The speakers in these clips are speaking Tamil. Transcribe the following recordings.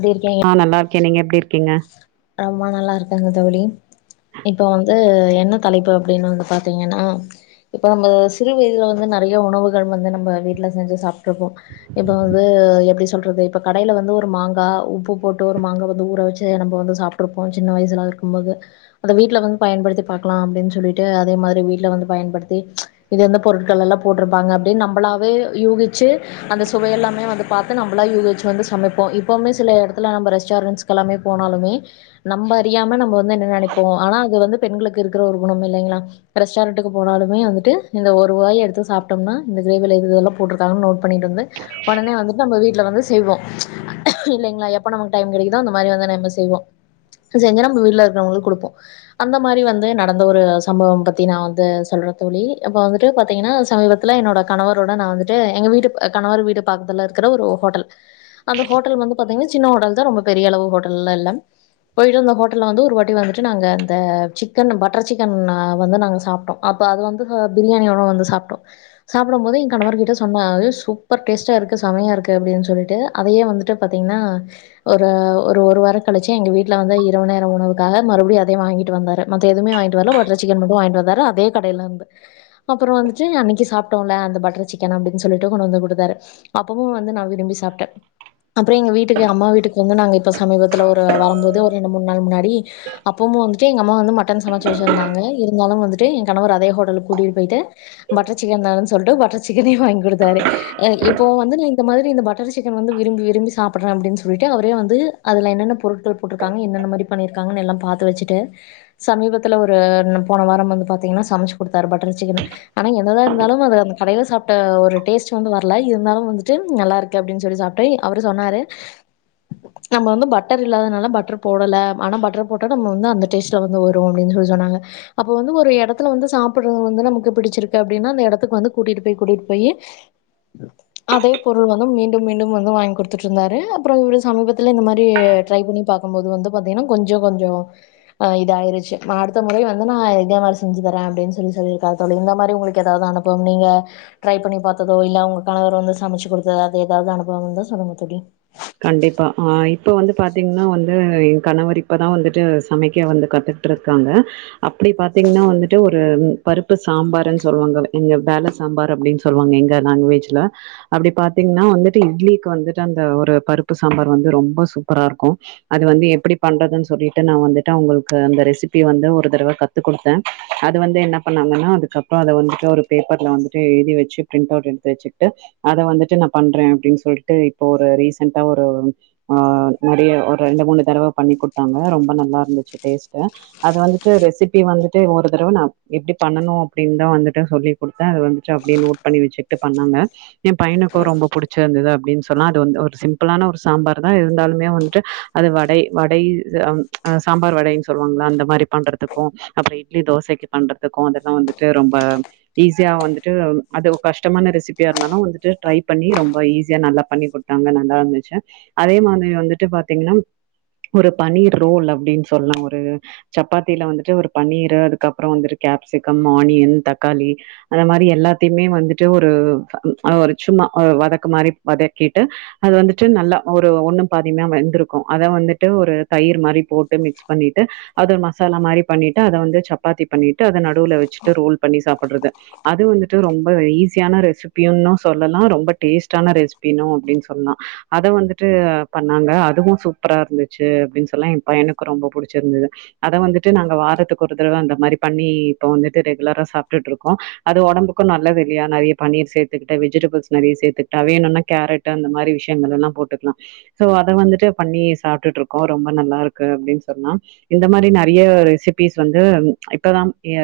எப்டி இருக்கீங்க ஆ நல்லாருக்கே நீங்க எப்டி இரு இருக்கீங்க ரொம்ப நல்லா இருக்கேங்க தோழி இப்ப வந்து என்ன தலைப்பு அப்டின்னு வந்து பாத்தீங்கனா இப்ப நம்ம சிறு வயதுல வந்து நெறைய உணவுகள் வந்து நம்ம வீட்டுல செஞ்சு சாப்ட்டுருப்போ இப்ப வந்து எப்டி சொல்றது இப்ப கடைல வந்து ஒரு மாங்கா உப்பு போட்டு ஒரு மாங்கா வந்து ஊற வெச்சு நம்ம வந்து சாப்ட்ருப்போ சின்ன வயசுலா இருக்கும் போது அத வீட்ல வந்து பயன்படுத்தி பாக்கலா அப்டினு சொல்லிட்டு அதே மாரி வீட்ல வந்து பயன்படுத்தி இது எந்த பொருட்கள் எல்லா போட்டிருப்பாங்க அப்டினு நம்பளாவே யூகிச்சு அந்த சுவையெல்லாமே வந்து பாத்து நம்பளா யூகிச்சு வந்து சமைப்போ இப்புமே சில எடத்துல நம்ம ரெஸ்ட்ரண்ஸ்க்கெல்லாமே போனாலுமே நம்ப அறியாம நம்ம வந்து என்ன நெனப்போ ஆனா அது வந்து பெண்களுக்கு இருக்கிற ஒரு குணம் இல்லைங்களா ரெஸ்டாரண்ட்டக்கு போனாலுமே வந்துட்டு இந்த ஒரு வாய எடுத்து சாப்ட்டோம்னா இந்த கிரேவில இது இதெல்லா போட்ருக்காங்கன்னு நோட் பண்ணிட்டு வந்து ஒடனே வந்துட்டு நம்ம வீட்டுல வந்து செய்வோ இல்லைங்களா எப்ப நமக்கு டைம் கெடைக்குதோ அந்த மாரி வந்து நம்ம செய்வோ செஞ்சு நம்ப வீட்ல இருக்கிறவங்களுக்கு குடுப்போ அந்த மாரி வந்து நடந்த ஒரு சம்பவம் பத்தி நா வந்து சொல்ற தோழி இப்ப வந்துட்டு பாத்தீங்கனா சமீபத்துல என்னோட கணவரோட நா வந்துட்டு எங்க வீட்டு கணவர் வீடு பாக்கத்துல இருக்க ஒரு ஹோட்டல் அந்த ஹோட்டல் வந்து பாத்தீங்கன்னா சின்ன ஹோட்டல் தா ரொம்ப பெரிய அளவு ஹோட்டல்லா இல்ல போயிட்டு அந்த ஹோட்டல்ல வந்து ஒரு வாட்டி வந்துட்டு நாங்க இந்த சிக்கன் பட்ரு சிக்கன் வந்து நாங்க சாப்ட்டோ அப்ப அது வந்து பிரியாணியோட வந்து சாப்ட்டோ சாப்டும் போது எ கணவரு கிட்ட சொன்னே சூப்பர் டேஸ்ட்டா இருக்கு சமையா இருக்கு அப்டின்னு சொல்லிட்டு அதையே வந்துட்டு பாத்தீங்கனா ஒரு ஒரு வார கழிச்சி எங்க வீட்டு வந்து இரவு நேர உணவுக்காக மறுபடியும்அதயே வாங்கிட்டு வந்தாரு மத்த எதுமே வாங்கிட்டு வரல பட்ரு சிக்கன் மட்டு வாங்கிட்டு வந்தாரு அதே கடையிலிந்து அப்றோ வந்துட்டு அன்னைக்கு சாப்ட்டோமிலே அந்த பட்ரு சிக்கன் அப்டினு சொல்லிட்டு கொண்டு வந்து குடுத்தாரு அப்பமு வந்து நா விரும்பி சாப்ட்டேன் அப்றோ எங்க வீட்டுக்கு அம்மா வீட்டுக்கு வந்து நாங்க இப்போ சமீபத்துல ஒரு வரும்போது ஒரு ரெண்டு மூன் நாள் முன்னாடி அப்பும் வந்துட்டு அம்மா வந்து மட்டன் சமச்சி வெச்சிருந்தாங்க இரு இருந்தாலு வந்துட்டு எ கணவர் அதே ஹோட்டலுக்கு கூட்டிட்டு போயிட்டு பட்ரு சிக்கன் தானு சொல்லிட்டு பட்டர் சிக்கனே வாங்கி் கொடுத்தாரு இப்போ வந்து இந்த மாரி இந்த பட்ரு சிக்கன் வந்து விரும்பி விரும்பி சாப்ட்றே அப்டினு சொல்லிட்டு அவரே வந்து அதுல என்னென்ன பொருட்கள் போட்ருக்காங்க என்னென்ன மாரி பண்ணிருக்காங்க எல்லா பாத்து வெச்சிட்டு சமீபத்துல ஒரு போன வாரோ பாத்திங்கனா சமச்சி குடுத்தாரு பட்ரு சிக்கனு ஆனா என்ன தா இருந்தாலு அது அந்த கடையில சாப்ட ஒரு டேஸ்ட்டு வந்து வரல இருந்தாலு வந்துட்டு நல்லா இருக்கு அப்டி சொல்லி சாப்டே அவரு சொன்னாரு நம்ப வந்து பட்டர் இல்லாதனால பட்ரு போடல ஆனா பட்ரு போட்டா நம்ம வந்து அந்த டேஸ்ட்ல வந்து வரு அப்டினு சொல்லி சொன்னாங்க அப்போ வந்து ஒரு இடத் எடத்துல வந்து சாப்ட்றது வந்து நமக்கு பிடிச்சிருக்கு அப்டின்னா அந்த எடத்துக்கு வந்து கூட்டிட்டு போய் கூட்டிட்டு போய் அதே பொருள் வந்து மீண்டும் மீண்டும் வந்து வாங்கி குடுத்துட்டு இருந்தாரு அப்றோ ஒரு சமீபத்ல இந்த மாரி ட்ரை பண்ணி பாக்கும் போது வந்து பாத்தீங்கனா கொஞ்ஜோ கொஞ்ஜோ ஆ இது ஆயிருச்சி அடுத்த முறை வந்து நா இதே மாரி செஞ்சி தர அப்டினு சொல்லி சொல்லிருக்காரு தோழி இந்த மாரி உங்களுக்கு எதாது அனுபவம் நீங்க ட்ரை பண்ணி பாத்ததோ இல்ல உங்க கணவர் வந்து சமைச்சி குடுத்தது அது எதாது அனுபவ வந்தா சொல்லுங்க தோழி கண்டிப்பா ஆ இப்ப வந்து பாத்தீங்கனா வந்து எ கணவர் இப்ப தா வந்துட்டு சமைக்க வந்து கத்துகிட்டு இருக்காங்க அப்டி பாத்தீங்கனா வந்துட்டு ஒரு பருப்பு சாம்பருன்னு சொல்லுவாங்க எங்க வேல சாம்பார் அப்டின்னு சொல்லுவாங்க எங்க லேங்வேஜ்ல அப்டி பாத்தீங்கனா வந்துட்டு இட்லிக்கு வந்துட்டு அந்த ஒரு பருப்பு சாம்பார் வந்து ரொம்ப சூப்பரா இருக்கோ அது வந்து எப்டி பண்றதுனு சொல்லிட்டு நா வந்துட்டு அவுங்களுக்கு அந்த ரெசிபிய வந்துட்டு ஒரு தரவ கத்து குடுத்தே அத வந்து என்ன பண்ணாங்கன்னா அதுக்கப்றோ அது வந்துட்டு ஒரு பேப்பர்ல வந்துட்டு எழுதி வெச்சி ப்ரிண்ட் அவுட் எடுத்து வெச்சிக்கிட்டு அத வந்துட்டு நா பண்றே அப்டினு சொல்ட்டு இப்போ ஒரு ரீசண்டா ரீசண்ட்டா ஒரு ஆ நெறைய ஒரு ரெண்டு மூனு தடவ பண்ணி குடுத்தாங்க ரொம்ப நல்லா இருந்துச்சி டேஸ்ட்டு அது வந்துட்டு ரெஸிப்பியு வந்துட்டு ஒரு தடவ நா எப்டி பண்ணனோ அப்டினு வந்துட்டு சொல்லி குடுத்தே அது வந்துட்டு அப்டியே நோட் பண்ணி வெச்சிட்டு பண்ணாங்க எ பையனுக்கு ரொம்ப புடிச்சிருந்ததா அப்டினு சொன்னா அது வந்து ரொம்ப சிம்பிள் சிம்ப்பலான ஒரு சாம்பாரு தா இருந்தாலுமே வந்துட்டு அது வடை வடை சாம்பார் வடைன்னு சொல்லுவாங்கலே அந்த மாரி பண்றதுக்கு அப்றோ இட்லி தோசைக்கு பண்றதுக்கு அதெல்லா வந்துட்டு ரொம்ப ஈஸியா வந்துட்டு அது கஷ்டமான ரெசிபியா இருந்தாலு வந்துட்டு ட்ரை பண்ணி ரொம்ப ஈஸியா நல்லா பண்ணி குடுத்தாங்க நல்லா இருந்துச்சி அதே மாதிரி வந்துட்டு பாத்தீங்கன்னா ஒரு பன்னீர் ரோல் அப்டின் சொல்லா ஒரு சப்பாத்தியில வந்துட்டு ஒரு பன்னீர் அதுக்கப்புறோ வந்துட்டு கேப்சிகம் ஆனியன் தக்காளி அந்த மாரி எல்லாத்தையுமே வந்துட்டு ஒரு சும்மா வதக்கி மாரி வதக்கிட்டு அது வந்துட்டு நல்லா ஒரு ஒன்னு பாதியுமா வெந்துருக்கு அத வந்துட்டு ஒரு தயிர் மாரி போட்டு மிக்ஸ் பண்ணிட்டு அது ஒரு மசாலா மாரி பண்ணிட்டு அத வந்து சப்பாத்தி பண்ணிட்டு அத நடுவுல வெச்சிட்டு ரோல் பண்ணி சாப்பிட்றது அது வந்துட்டு ரொம்ப ஈஸியான ரெசிபியன்னு சொல்லலா ரொம்ப டேஸ்ட்டான ரெசிபினு அப்டின்னு சொல்லலாம் அத வந்துட்டு பண்ணாங்க அதுவு சூப்பரா இருந்துச்சி அப்டின் சொல்லா ஏ பையனுக்கு ரொம்ப புடிச்சிருந்தது அத வந்துட்டு நாங்க வாரத்துக்கு ஒரு தரவ அந்த மாரி பண்ணி இப்ப வந்துட்டு ரெகுலரா சாப்டுட்டுருக்கோ அது ஒடம்புக்கு நல்லதில்லையா நெறைய பன்னீர் சேர்த்துகிட்டு வெஜிடபிள்ஸ் நெறைய சேர்த்துக்கிட்டு வேணுன்னா கேரட் அந்த மாரி விஷ போட்டுக்கலா சோ அத வந்துட்டு பண்ணி சாப்ட்டுட்டு இருக்கோ ரொம்ப நல்லா இருக்கு அப்டினு சொன்னா இந்த மாரி நெறைய ரெசிபிஸ் வந்து இப்ப தா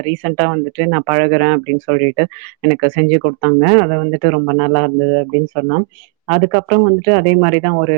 ரீசண்ட்டா வந்துட்டு நா பழகுறே அப்டின்னு சொல்லிட்டு எனக்கு செஞ்சு குடுத்தாங்க அத வந்துட்டு ரொம்ப நல்லா இருந்தது அப்டின்னு சொன்னா அதுக்கப் அப்புறோ வந்துட்டு அதே மாரி தா ஒரு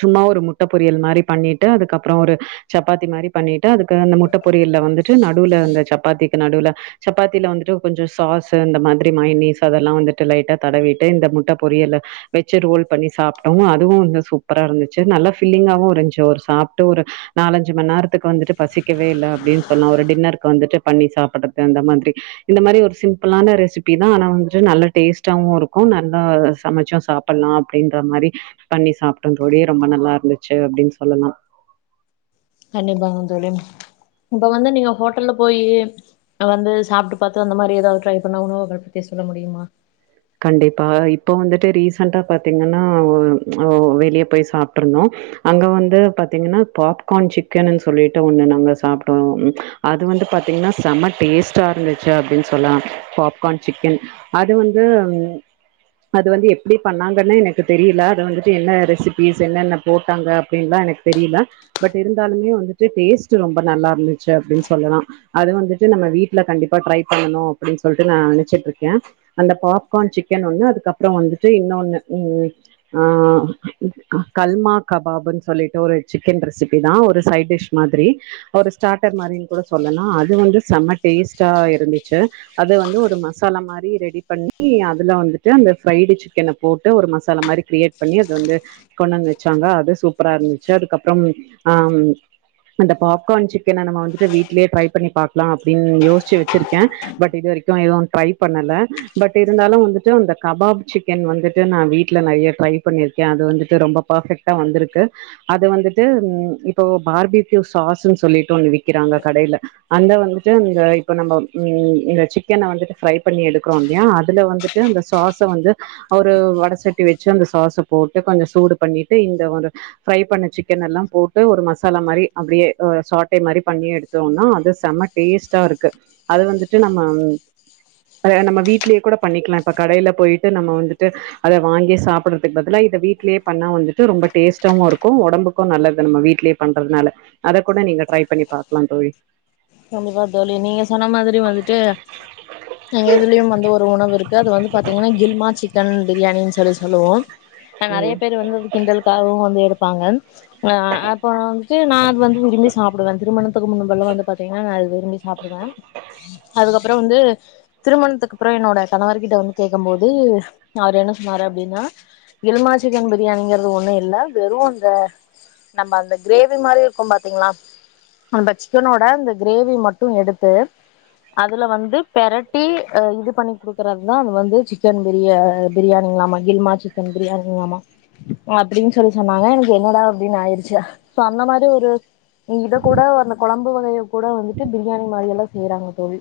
சும்மா ஒரு முட்ட பொரியல் மாரி பண்ணிட்டு அதுக்கப்புறோ ஒரு சப்பாத்தி மாரி பண்ணிட்டு அதுக்கு அந்த முட்ட பொரியல்ல வந்துட்டு நடுல அந்த சப்பாத்தி நடுவுல சப்பாத்தில வந்துட்டு கொஞ்ஜோ சாஸ்ஸு இந்த மாதிரி மயனீஸ் அதெல்லா வந்துட்டு லைட்டா தடவிட்டு இந்த முட்ட பொரியலு வெஜு ரோல் பண்ணி சாப்ட்டோ அதுவு வந்து சூப்பரா இருந்துச்சு நல்லா ஃபில்லிங்காகவு இருந்துச்சு ஒரு சாப்பிட்டு ஒரு நாலஞ்சு மணி நேரத்துக்கு வந்துட்டு பசிக்கவே இல்ல அப்டின்னு சொல்லலா ஒரு டின்ருக்கு வந்துட்டு பண்ணி சாப்ட்றது அந்த மாதிரி இந்த மாரி ஒரு சிம்பிளான ரெசிபி தா ஆனா வந்துட்டு நல்லா டேஸ்ட்டாவு இருக்கு நல்லா சமைச்சா சாப் ப்பலா அப்டின்ற மாரி பண்ணி சாப்பிட்ட தோழி ரொம்ப நல்லா இருந்துச்சு அப்டின்னு சொல்லலா நீங்க வந்து இப்ப வந்து நீங்க ஹோட்டல்ல போய் வந்து சாப்ட்டு பாத்து அந்த மாரி ஏதாவது ட்ரை பண்ண உணவு பத்தி சொல்ல முடியுமா கண்டிப்பா இப்ப வந்துட்டு ரீசன்டா பாத்தீங்கன்னா வெளிய போய் சாப்பிட்டுருந்தோ அங்க வந்து பாத்தீங்கன்னா பாப்கார்ன் சிக்கன்னு சொல்லிட்டு ஒண்ணு நாங்க சாப்டோ அது வந்து பாத்தீங்கன்னா செம டேஸ்டா இருந்துச்சு அப்டினு சொல்லலா பாப்கார்ன் சிக்கன் அது வந்து அது வந்து எப்டி பண்ணாங்கன்னு எனக்கு தெரியல அது வந்துட்டு என்ன ரெசிபிஸ் என்னென போட்டாங்க அப்படின்னுலா எனக்கு தெரியல பட் இருந்தாலுமே வந்துட்டு டேஸ்ட் ரொம்ப நல்லா இருந்துச்சு அப்டின்னு சொல்லலா அது வந்துட்டு நம்ம வீட்டுல கண்டிப்பா ட்ரை பண்ணணு அப்டின்னு சொல்லிட்டு நா நெனைச்சிட்டுருக்கே அந்த பாப்கார்ன் சிக்கன் ஒன்னு அதுக்கப்றோ வந்துட்டு இன்னொன்னு ம் ஆ கல்மா கபாப்ன்னு சொல்லிட்டு ஒரு சிக்கன் ரெசிபி தா ஒரு சைட் டிஷ் மாதிரி ஒரு ஸ்டார்டர் மாதிரின்னு கூட சொல்லலா அது வந்து செம்ம டேஸ்ட்டா இருந்துச்சு அது வந்து ஒரு மசாலா மாரி ரெடி பன்னி அதுலவந்துட்டு அந்த ஃப்ரைடு சிக்கன போட்டு ஒரு மசாலா மாரி கிரியேட் பண்ணி அது வந்து கொண்டு வந்து வச்சாங்க அது சூப்பரா இருந்துச்சு அதுக்கப்றம் ஆ அந்த பாப்கார்ன் சிக்கன நம்ம வந்துட்டு வீட்லயே ட்ரை பண்ணி பாக்லா அப்டின்னு யோசிச்சு வச்சிருக்கே பட் இது வரைக்கு எதுவு ட்ரை பண்ணல பட் இருந்தாலு வந்துட்டு அந்த கபாப் சிக்கன் வந்துட்டு நா வீட்டில் நிறைய ட்ரை பண்ணியிருக்கே அது வந்துட்டு ரொம்ப பர்ஃபெக்ட்டா வந்திருக்கு அது வந்துட்டு இப்போ பார்பிக்யூ சாஸ்ன்னு சொல்லிட்டு ஒன்னு விக்குறாங்க கடைல அந்த வந்துட்டு இந்த இப்போ நம்ம இந்த சிக்கன வந்துட்டு ஃப்ரை பண்ணி எடுக்குறோ யா அதுல வந்துட் அந்த சாஸ வந்து ஒரு வடசட்டி வச்சு அந்த சாஸ போட்டு கொஞ்சோ சூடு பண்ணிட்டு இந்த ஒரு ஃப்ரை பண்ண சிக்கனெல்லா போட்டு ஒரு மசாலா மாரி அப்டியே சாட்டை மாதிரி பண்ணி எடுத்தோம்னா அது செம டேஸ்டா இருக்கு அது வந்துட்டு நம்ம அத நம்ம வீ ட்லயே கூட பண்ணிக்கலா இப்ப கடையில போயிட்டு நம்ம வந்துட்டு அத வாங்கி சாப்பிடறதுக்கு பதிலா இத வீட்டிலேயே பண்ணா வந்துட்டு ரொம்ப டேஸ்ட்டாவு இருக்கு உடம்புக்கும் நல்லது நம்ம வீட்டிலேயே பண்றதுனால அத கூட நீங்க ட்ரை பண்ணி பாக்லா தோழி கண்டிப்பா தோழி நீங்க சொன்ன மாதிரி வந்துட்டு எங்க இதுலயு வந்து ஒரு உணவு இருக்கு அது வந்து பார்த்தீங்கன்னா கில்மா சிக்கன் பிரியாணின்னு சொல்லி சொல்லுவோ நெறைய ம் பேர் வந்து கிண்டலுக்காகவு வந்து எடுப்பாங்க ம் அ அப்றோ வந்துட்டு நா அது வந்து விரும்பி சாப்டுவே திருமண [unintelligible] பண்ணுவாங்க பாத் த்தீங்னா அது விரும்பி சாப்பிடுவே அதுக்கப்றோ வந்து திருமணத்துக்குப்பிறகு என்னோட கணவர்கிட்ட வந்து கேட்கும் போது அவர் என மற அப்டின்னா கில்மா சிக்கன் பிரியாணிங்கிறது ஒண்ணு இல்ல வெறு அந்த நம்ம அந்த கிரேவி மாரி இருக்கு பாத்தீங்களா அந்த சிக்கனோட அந் கிரேவி மட்டு எடுத்து அதுல வந்து பெரட்டி அ இது பண்ணி குடுக்கறதுதா அது வந்து சிக்கன் பிரியா பிரியாணிங்களாமா கில்மா சிக்கன் பிரியாணிங்களாமா அப்டின்னு சொல்லி சொன்னாங்க எனக்கு என்னடா அப்டின்னு ஆயிச்சு அந்த மாரி ஒரு இத கூட அந்த குழம்பு வகைய கூட வந்துட்டு பிரியாணி மாரி எல்லா செய்றாங்க தோழி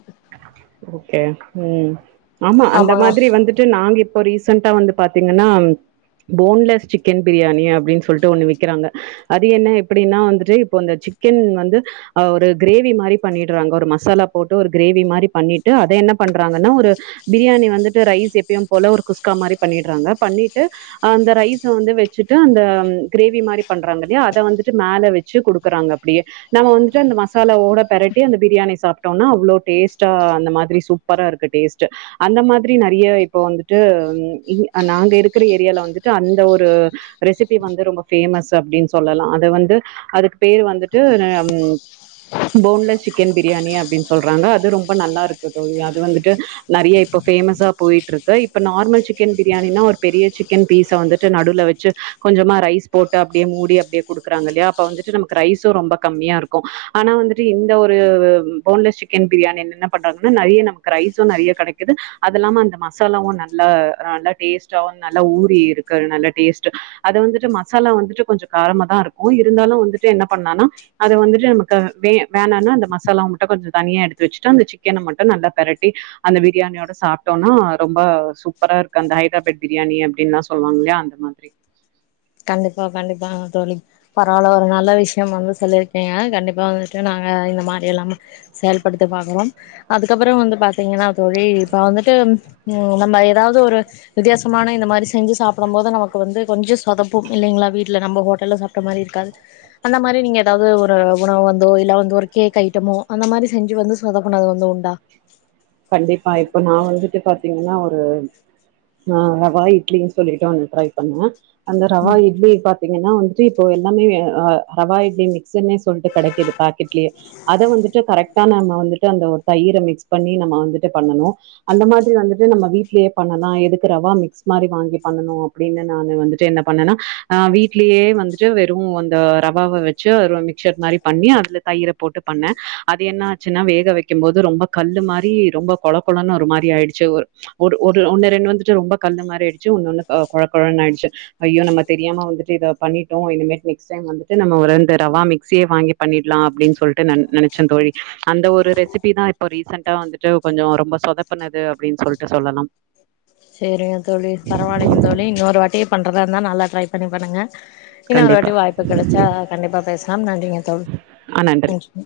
ஓகே ம் ஆமா அந்த ஆமாங்க மாதிரி வந்துட்டு நாங்க இப்போ ரீசண்டா வந்து பா பாத்திங்கனா போன்லஸ் சிக்கன் பிரியாணி அப்டின்னு சொல்லிட்டு ஒண்ணு விக்கிறாங்க அது என்ன எப்டின்னா வந்துட்டு இப்ப சிக்கன் வந்து் ஒரு கிரேவி மாரி பண்ணடுறாங்க ஒரு மசாலா போட்டு ஒரு கிரேவி மாரி பண்ணி ட்டு அத என்ன பன்றாங்கனா ஒரு பிரியாணி வந்துட் ரைஸ் எப்பியு போல ஒரு குஸ்கா மாரி பண்ணிடுராங்க பண்ணிட்டு அந்த ரௌஸ வந்து வச்சுட் அந்த கிரேவி மாரி பண்ராங்கல்யா அத வந்துட் மேல வச்சு குடுக்குறாங்க அப்டியே நாம வந்துட்டு அந்த மசாலவோட பெரட்டி அந்த பிரியாணி சாப்ட்டோம்னா அவ்ளோ டேஸ்டா அந்த மாரி சூப்பரா இருக்கு டேஸ்டு அந்த மாதிரி நெறைய இப்ப வந்து நாங்க இருக்கிற ஏரியால வந்துட் அந்த ஒரு ரெசிபி வந்து ரொம்ப ஃபேமஸ் அப்டினு சொல்லலா அது வந்து அதுக்கு பேர் வந்துட்டு போன்லஸ் சிக்கன் பிரியாணி அப்டின்னு சொல்றாங்க அது ரொம்ப நல்லா இருக்கு அது வந்துட் நெறய இப்ப ஃபேமஸா போயிட்டு இருக்கு இப்ப நார்மல் சிக்கன் பிரியாணனா ஒரு பெரிய சிக்கன் பீஸ வந்துட்டு நடுல வச்சு கொஞ்சமா ரைஸ் போட்டு அப்டியே மூடி அப்டியே குடுக்கறாங்க இல்லியா அப்ப வந்துட்டு நமக்கு ரைஸும் ரொம்ப கம்மியா இருக்கு ஆனா வந்துட்டு இந்த ஒரு போன்லெஸ் சிக்கன் பிரியாணி என்ன பண்றாங்கனு நேரைய நமக் ரைஸும் நெறைய கெடைக்குது அது இல்லாம அந்த மசாலாவு நல்லா நல்ல டேஸ்டாவு நல்ல ஊரி இருக்கு நல்ல டேஸ்டு அதுவந்துட் மசாலா வந்துட் கொஞ்சோ காரமா தா இருக்கு இருந்தாலு வந்துட் என்ன பண்ணானா அது வந்துட்டு நமக்கு வே வேணானா அந்த மசாலமட்டோ கொஞ்சோ தனியா எடுத்து வச்சுட் அந்த சிக்க சிக்கன மட்டு நல்லா பெரட்டி அந்த பிரியாணியோட சாப்பிட்டோம்னா ரொம்ப சூப்பரா இருக்கு அந்த ஹைதராபாத் பிரியாணி அப்டின்லா சொல்லுவாங்கல்லையா அந்த மாதிரி கண்டிப்பா கண்டிப்பா தோழி பரவாயில்ல ஒரு நல்ல விஷயோ வந்து சொல்லியிருக்கீங்க கண்டிப்பா வந்துட்டு நாங்க இந்த மாரி எல்லா சேல் பண்ணதுக்கு வாங்குவோ அதுக்கப்றம் வந்து பா பத்தீங்கன்னா தோழி இப்ப வந்து ட்டு நம்ம எதாவது ஒரு வித்தியாசமான இந்த மாரி செஞ்சு சாப்பிடு போது நமக்கு வந்து கொஞ்ச சுட்டு சொதப்பு இல்லைங்களா வீட்டுல நம்ம ஹோட்டல்ல சாப்ட்ட மாரி இருக்காது அந்த மாரி நீங்க எதாவது ஒரு உணவு வந்தோ இல்ல வந்து ஒரு கேக் ஐட்டமோ அந்த மாரி செஞ்சு வந்து சொதப்புனது வந்து உண்டா கண்டிப்பா இப்ப நா வந்துட்டு பாத்தீங்கன்னா ஹ் நா ரவா இட்லின்னு சொல்லிட்டு ஒன்னு ட்ரை பண்ணுவ அந்த ரவா இட்லி பாத் பாத்திங்கனா வந்துட் இப்போ எல்லாமே ரவா இட்லி மிக்ஸ்னே சொல்ட்டு கெடைக்குது பாக்கெட்லியே அத வந்துட்டு கரெக்டா நம்ம வந்துட்டு அந்த ஒரு தயிர மிக்ஸ் பண்ணி நம்ம வந்துட்டு பண்ணனு அந்த மாரி வந்துட் நம்ம வீட்லயே பண்ணலா எதுக்கு ரவா மிக்ஸ் மாரி வாங்கி பண்ணனு அப்டின்னு நானு வந்துட் என்ன பண்ணனா நா வீட்லயே வந்துட்டு வெறு அந்த ரவாவ வச்சு மிக்சர் மாரி பண்ணி அதுல தயிர போட்டு பண்ணே அது என்னாச்சுனா வேக வைக்கு போது ரொம்ப கல்லு மாரி ரி ரொம்ப கொழ கொழனு ஒரு மாரி ஆயிச்சு ஒரு ஒரு ஒன்னு ரெண்டு வந்துட் ரொம்ப கல்லு மாரி ஆயிச்சு ஒன்னொன்னு கொல கொலனு ஆயிச்சு ஐயோ நம்ம தெரியாம வந்துட்டு இத பண்ணிட்டோ இனிமே நெக்ஸ்ட் டைம் வந்துட்டு நம்ம இந்த ரவா மிக்ஸயே வாங்கி பண்ணிட்டா அப்டின் சொல்ட் நெ நெனைச்ச தோழி அந்த ஒரு ரெசிபி தா இப்போ ரீசண்டா வந்துட் கொஞ்சோ ரொம்ப சொதப்புனது அப்டின்னு சொல்ட்டு சொல்லலா சேரிங்க தோழி பரவால்லைங்க தோழி இன்னொரு வாட்டி பண்றதா இருந்தா நல்லா ட்ரை பண்ணி பண்ணுங்க இன்னொரு கண்டிப்பா வாட்டி வாய்ப்பு கெடைச்சா கண்டிப்பா பேசலாம் நன்றிங்க தோழி நன்றி